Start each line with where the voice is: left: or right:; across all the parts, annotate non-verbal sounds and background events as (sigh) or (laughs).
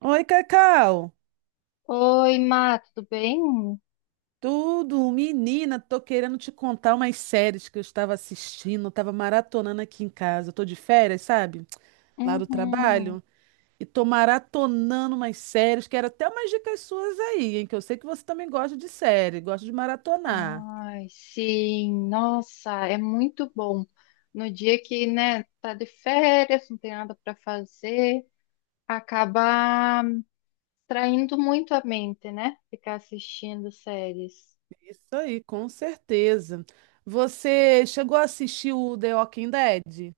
right: Oi, Cacau.
left: Oi, Má, tudo bem?
right: Tudo, menina, tô querendo te contar umas séries que eu estava assistindo, tava maratonando aqui em casa. Eu tô de férias, sabe? Lá do
left: Uhum.
right: trabalho. E tô maratonando umas séries, quero até umas dicas suas aí, hein? Que eu sei que você também gosta de série, gosta de maratonar.
left: Ai, sim, nossa, é muito bom. No dia que, né, tá de férias, não tem nada para fazer, acaba traindo muito a mente, né? Ficar assistindo séries.
right: Isso aí, com certeza. Você chegou a assistir o The Walking Dead?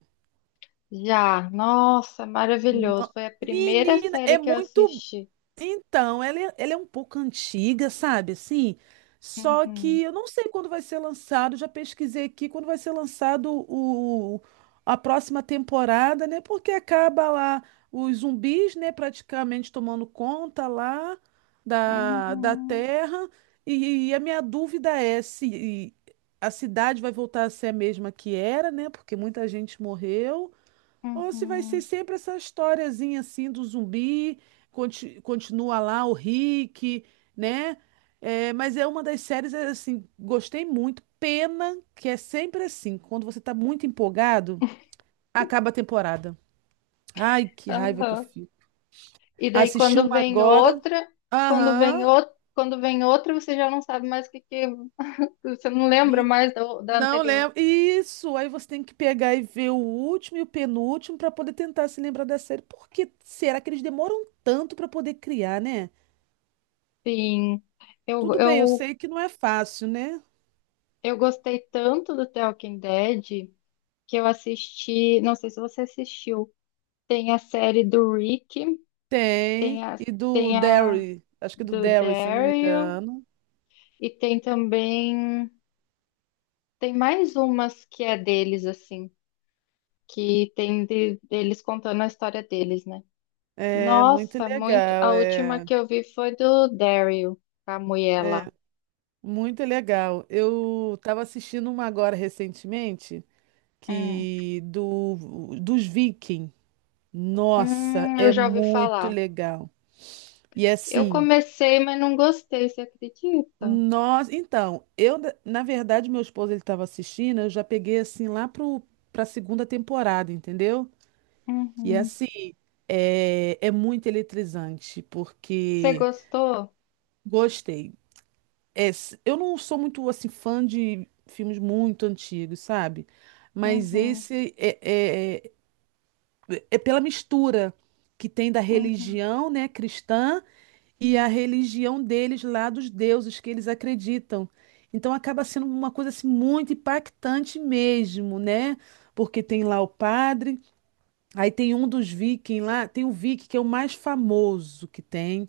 left: Já, nossa, maravilhoso.
right: No-
left: Foi a primeira
right: Menina, é
left: série que eu
right: muito.
left: assisti.
right: Então, ela é um pouco antiga, sabe? Assim, só
left: Uhum.
right: que eu não sei quando vai ser lançado. Já pesquisei aqui quando vai ser lançado a próxima temporada, né? Porque acaba lá os zumbis, né? Praticamente tomando conta lá da
left: Uhum.
right: Terra. E a minha dúvida é se a cidade vai voltar a ser a mesma que era, né? Porque muita gente morreu. Ou se vai ser
left: Uhum.
right: sempre essa historiazinha assim do zumbi, continua lá o Rick, né? É, mas é uma das séries, é, assim, gostei muito. Pena que é sempre assim, quando você tá muito empolgado, acaba a temporada. Ai, que raiva que eu
left: Aham.
right: fico.
left: E daí
right: Assisti
left: quando
right: uma
left: vem
right: agora.
left: outra, quando vem
right: Aham.
left: outra, quando vem outra, você já não sabe mais o que você não lembra
right: E
left: mais da
right: não
left: anterior.
right: lembro. Isso, aí você tem que pegar e ver o último e o penúltimo para poder tentar se lembrar da série. Por que será que eles demoram tanto para poder criar, né?
left: Sim, eu,
right: Tudo bem, eu
left: eu,
right: sei que não é fácil, né?
left: eu gostei tanto do The Walking Dead que eu assisti, não sei se você assistiu, tem a série do Rick, tem
right: Tem.
left: a,
right: E do
left: tem a
right: Derry, acho que do
left: do
right: Derry, se eu não me
left: Daryl
right: engano.
left: e tem também, tem mais umas que é deles, assim, que tem deles contando a história deles, né?
right: É muito
left: Nossa, muito.
right: legal,
left: A última
right: é
left: que eu vi foi do Daryl, com a mulher lá.
right: muito legal. Eu estava assistindo uma agora recentemente,
left: Hum.
right: que do dos Vikings. Nossa,
left: Eu
right: é
left: já ouvi
right: muito
left: falar.
right: legal. E
left: Eu
right: assim,
left: comecei, mas não gostei, você acredita?
right: nós, então, eu na verdade meu esposo ele estava assistindo, eu já peguei assim lá pro para segunda temporada, entendeu? E
left: Uhum.
right: assim, é, é muito eletrizante,
left: Você
right: porque
left: gostou?
right: gostei. É, eu não sou muito assim fã de filmes muito antigos, sabe? Mas
left: Uhum.
right: esse é, é, é, é pela mistura que tem da
left: Uhum.
right: religião, né, cristã e a religião deles lá dos deuses que eles acreditam. Então acaba sendo uma coisa assim muito impactante mesmo, né? Porque tem lá o padre, aí tem um dos vikings lá, tem o viking que é o mais famoso que tem.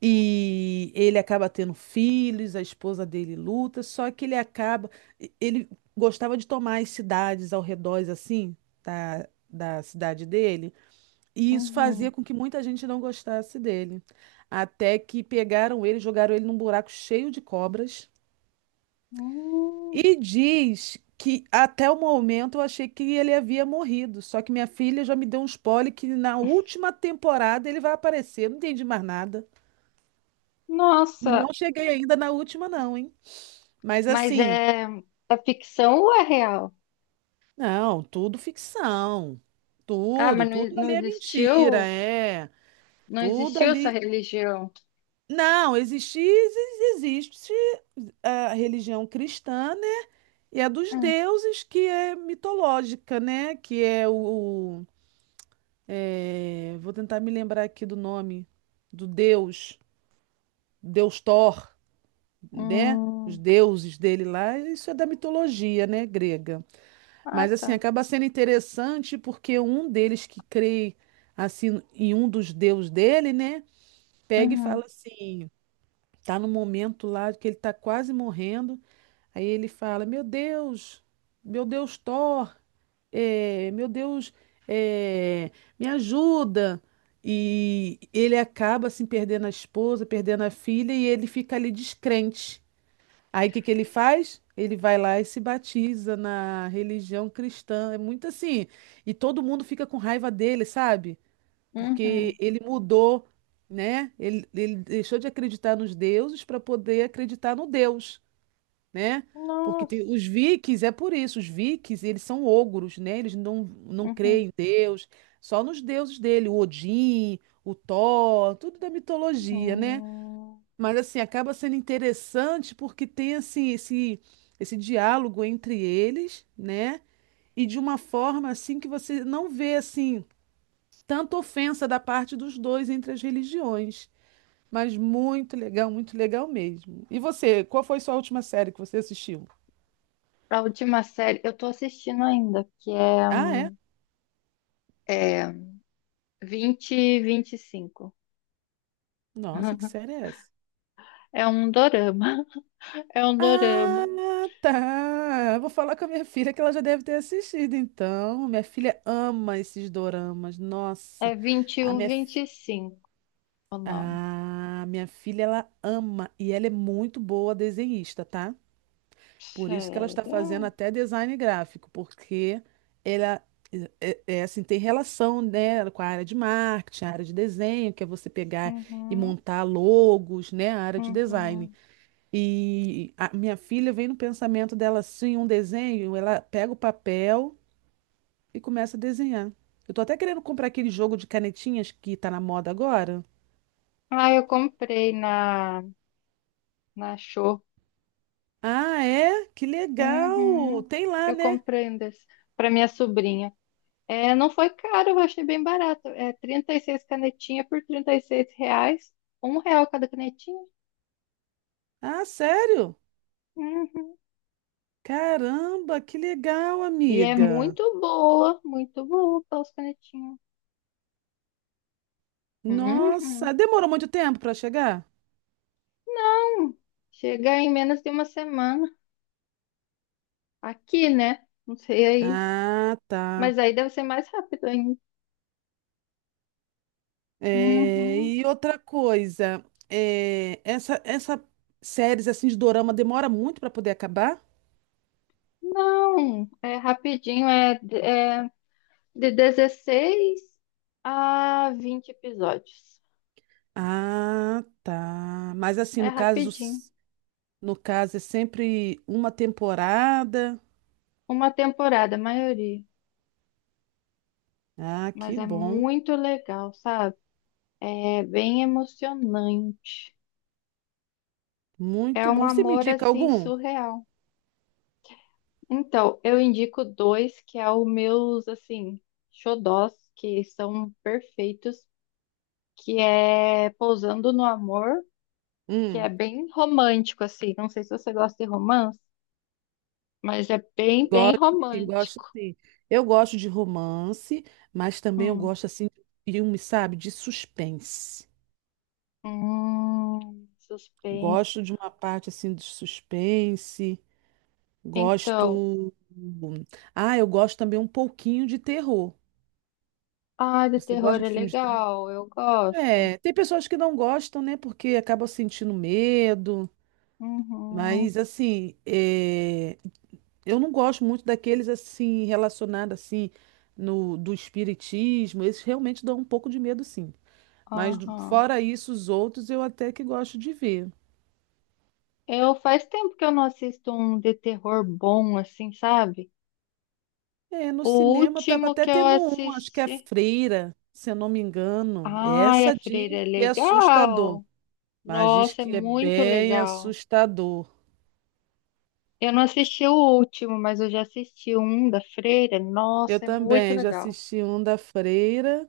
right: E ele acaba tendo filhos, a esposa dele luta, só que ele acaba. Ele gostava de tomar as cidades ao redor, assim, da cidade dele, e isso fazia
left: Uhum.
right: com que muita gente não gostasse dele. Até que pegaram ele, jogaram ele num buraco cheio de cobras,
left: Hum.
right: e diz que até o momento eu achei que ele havia morrido, só que minha filha já me deu um spoiler que na última temporada ele vai aparecer. Eu não entendi mais nada. E não
left: Nossa,
right: cheguei ainda na última, não, hein? Mas
left: mas
right: assim,
left: é ficção ou é real?
right: não, tudo ficção.
left: Ah,
right: Tudo,
left: mas
right: tudo
left: não
right: ali é mentira,
left: existiu?
right: é.
left: Não
right: Tudo
left: existiu essa
right: ali.
left: religião?
right: Não, existe, existe a religião cristã, né? E a dos
left: Hum.
right: deuses, que é mitológica, né? Que é é, vou tentar me lembrar aqui do nome do deus, Deus Thor, né? Os
left: Hum.
right: deuses dele lá, isso é da mitologia, né, grega.
left: Ah,
right: Mas assim,
left: tá.
right: acaba sendo interessante porque um deles que crê assim em um dos deus dele, né, pega e fala
left: Uhum.
right: assim, tá no momento lá que ele tá quase morrendo, aí ele fala: meu Deus Thor, meu Deus, eh, me ajuda". E ele acaba assim perdendo a esposa, perdendo a filha e ele fica ali descrente. Aí o que que ele faz? Ele vai lá e se batiza na religião cristã. É muito assim. E todo mundo fica com raiva dele, sabe? Porque
left: Uhum.
right: ele mudou, né? Ele deixou de acreditar nos deuses para poder acreditar no Deus, né? Porque tem,
left: Nossa.
right: os vikings, é por isso, os vikings, eles são ogros, né? Eles não, não
left: Uhum.
right: creem em Deus, só nos deuses dele, o Odin, o Thor, tudo da mitologia, né?
left: Hum,
right: Mas assim, acaba sendo interessante porque tem assim esse diálogo entre eles, né? E de uma forma assim que você não vê assim tanta ofensa da parte dos dois entre as religiões. Mas muito legal mesmo. E você, qual foi sua última série que você assistiu?
left: a última série, eu tô assistindo ainda, que é,
right: Ah, é?
left: é vinte vinte e vinte e cinco.
right: Nossa, que
left: (laughs)
right: série é essa?
left: É um dorama. (laughs) É um dorama.
right: Ah, tá. Vou falar com a minha filha que ela já deve ter assistido, então. Minha filha ama esses doramas.
left: É
right: Nossa,
left: um
right: a minha
left: 2125 o nome.
right: ah, minha filha, ela ama e ela é muito boa desenhista, tá? Por isso que ela está fazendo
left: Sério?
right: até design gráfico, porque ela é assim, tem relação, né, com a área de marketing, a área de desenho, que é você pegar e
left: Uhum,
right: montar logos, né, a área de design.
left: uhum.
right: E a minha filha vem no pensamento dela assim, um desenho, ela pega o papel e começa a desenhar. Eu tô até querendo comprar aquele jogo de canetinhas que tá na moda agora.
left: Ah, eu comprei na Show.
right: Ah, é? Que legal!
left: Uhum.
right: Tem lá,
left: Eu
right: né?
left: comprei um desse para minha sobrinha. É, não foi caro, eu achei bem barato. É 36 canetinhas por 36 reais. Um real cada canetinha.
right: Ah, sério?
left: Uhum.
right: Caramba, que legal,
left: E é
right: amiga.
left: muito boa para os canetinhos. Uhum.
right: Nossa, demorou muito tempo para chegar?
left: Chega em menos de uma semana. Aqui, né? Não sei aí.
right: Ah, tá.
left: Mas aí deve ser mais rápido ainda.
right: É,
left: Uhum.
right: e outra coisa, é, essa séries assim de dorama demora muito para poder acabar?
left: Não, é rapidinho, é de 16 a 20 episódios.
right: Ah, tá. Mas assim,
left: É
right: no caso,
left: rapidinho.
right: no caso é sempre uma temporada.
left: Uma temporada, a maioria.
right: Ah, que
left: Mas é
right: bom.
left: muito legal, sabe? É bem emocionante.
right: Muito
left: É um
right: bom. Você me
left: amor
right: indica
left: assim
right: algum?
left: surreal. Então, eu indico dois que é o meus, assim, xodós, que são perfeitos, que é Pousando no Amor, que é
right: Hum.
left: bem romântico, assim. Não sei se você gosta de romance, mas é bem, bem
right: Gosto, sim, gosto
left: romântico.
right: sim. Eu gosto de romance, mas também eu
left: Hum,
right: gosto assim de filme, sabe, de suspense.
left: suspense.
right: Gosto de uma parte assim de suspense.
left: Então,
right: Gosto. Ah, eu gosto também um pouquinho de terror.
left: ah, de
right: Você
left: terror
right: gosta
left: é
right: de filme de terror?
left: legal, eu gosto.
right: É, tem pessoas que não gostam, né, porque acabam sentindo medo.
left: Uhum,
right: Mas assim, é, eu não gosto muito daqueles assim relacionados assim no do espiritismo. Esses realmente dão um pouco de medo, sim. Mas
left: aham.
right: fora isso, os outros eu até que gosto de ver.
left: Eu faz tempo que eu não assisto um de terror bom, assim, sabe?
right: É, no
left: O
right: cinema estava
left: último
right: até
left: que eu
right: tendo um, acho que é
left: assisti.
right: Freira, se eu não me engano.
left: Ai, a
right: Essa
left: Freira é
right: diz que é assustador,
left: legal.
right: mas diz
left: Nossa, é
right: que é
left: muito
right: bem
left: legal.
right: assustador.
left: Eu não assisti o último, mas eu já assisti um da Freira.
right: Eu
left: Nossa, é muito
right: também já
left: legal.
right: assisti um da Freira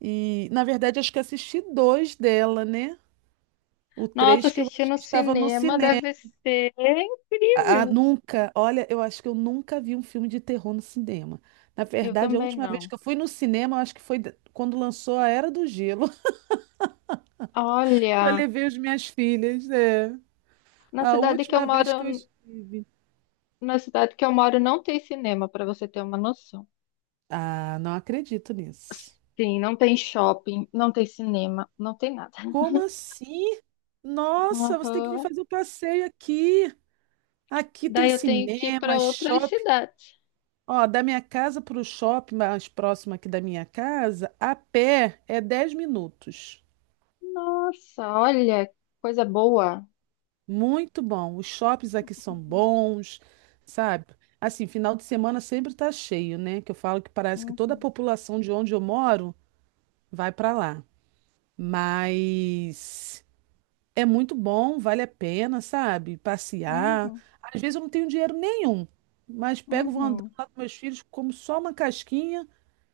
right: e, na verdade, acho que assisti dois dela, né? O
left: Nossa,
right: três que eu
left: assistir
right: acho
left: no
right: que estava no
left: cinema
right: cinema.
left: deve ser
right: Ah, ah,
left: incrível.
right: nunca. Olha, eu acho que eu nunca vi um filme de terror no cinema. Na
left: Eu
right: verdade, a
left: também
right: última vez
left: não.
right: que eu fui no cinema, eu acho que foi quando lançou A Era do Gelo, (laughs) que eu
left: Olha,
right: levei as minhas filhas. É.
left: na
right: A
left: cidade que eu
right: última
left: moro,
right: vez que eu estive.
left: na cidade que eu moro não tem cinema, para você ter uma noção.
right: Ah, não acredito nisso.
left: Sim, não tem shopping, não tem cinema, não tem nada.
right: Como assim? Nossa, você tem que vir
left: Aham.
right: fazer o passeio aqui. Aqui tem
left: Daí eu tenho que ir
right: cinema,
left: para outras
right: shopping.
left: cidades.
right: Ó, da minha casa para o shopping mais próximo aqui da minha casa, a pé é 10 minutos.
left: Nossa, olha, coisa boa.
right: Muito bom. Os shoppings aqui são bons, sabe? Assim, final de semana sempre tá cheio, né? Que eu falo que parece que toda a
left: Uhum,
right: população de onde eu moro vai para lá. Mas é muito bom, vale a pena, sabe?
left: uhum,
right: Passear.
left: uhum,
right: Às vezes eu não tenho dinheiro nenhum, mas pego, vou andando
left: uhum.
right: lá com meus filhos, como só uma casquinha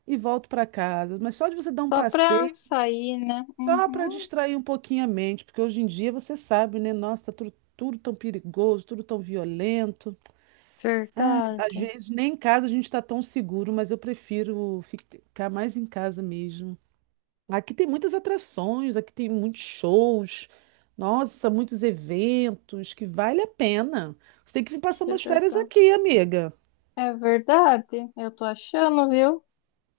right: e volto para casa. Mas só de você dar um
left: Só
right: passeio
left: para sair, né?
right: só para
left: Uhum.
right: distrair um pouquinho a mente, porque hoje em dia você sabe, né? Nossa, tá tudo, tudo tão perigoso, tudo tão violento. Ai, às
left: Verdade.
right: vezes nem em casa a gente está tão seguro, mas eu prefiro ficar mais em casa mesmo. Aqui tem muitas atrações, aqui tem muitos shows, nossa, muitos eventos que vale a pena. Você tem que vir passar
left: Que
right: umas férias
left: legal.
right: aqui, amiga.
left: É verdade, eu tô achando, viu?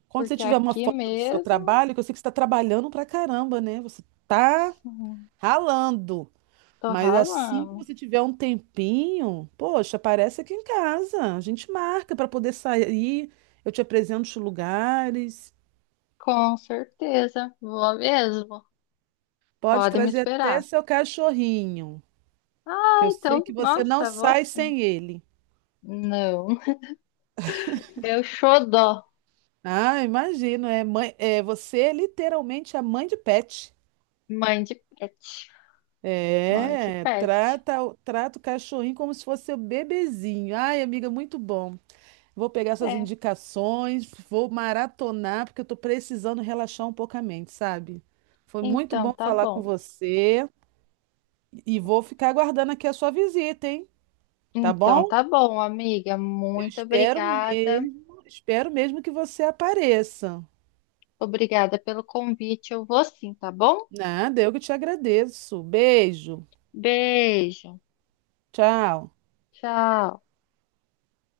right: Quando você
left: Porque
right: tiver uma
left: aqui
right: folga do seu
left: mesmo,
right: trabalho, que eu sei que você está trabalhando pra caramba, né? Você tá
left: sim,
right: ralando.
left: tô
right: Mas assim que
left: ralando.
right: você tiver um tempinho, poxa, aparece aqui em casa. A gente marca para poder sair. Eu te apresento os lugares.
left: Com certeza, vou mesmo.
right: Pode
left: Pode me
right: trazer até
left: esperar.
right: seu cachorrinho,
left: Ah,
right: que eu sei
left: então,
right: que você não
left: nossa, vou
right: sai
left: sim.
right: sem ele.
left: Não, (laughs) meu xodó,
right: Ah, imagino, é mãe, é você é literalmente a mãe de pet.
left: mãe de pet. Mãe de
right: É,
left: pet.
right: trata, trata o cachorrinho como se fosse seu bebezinho. Ai, amiga, muito bom. Vou pegar suas
left: É,
right: indicações, vou maratonar, porque eu tô precisando relaxar um pouco a mente, sabe? Foi muito
left: então
right: bom
left: tá
right: falar com
left: bom.
right: você e vou ficar aguardando aqui a sua visita, hein? Tá
left: Então
right: bom?
left: tá bom, amiga.
right: Eu
left: Muito obrigada.
right: espero mesmo que você apareça.
left: Obrigada pelo convite. Eu vou sim, tá bom?
right: Nada, eu que te agradeço. Beijo.
left: Beijo.
right: Tchau.
left: Tchau.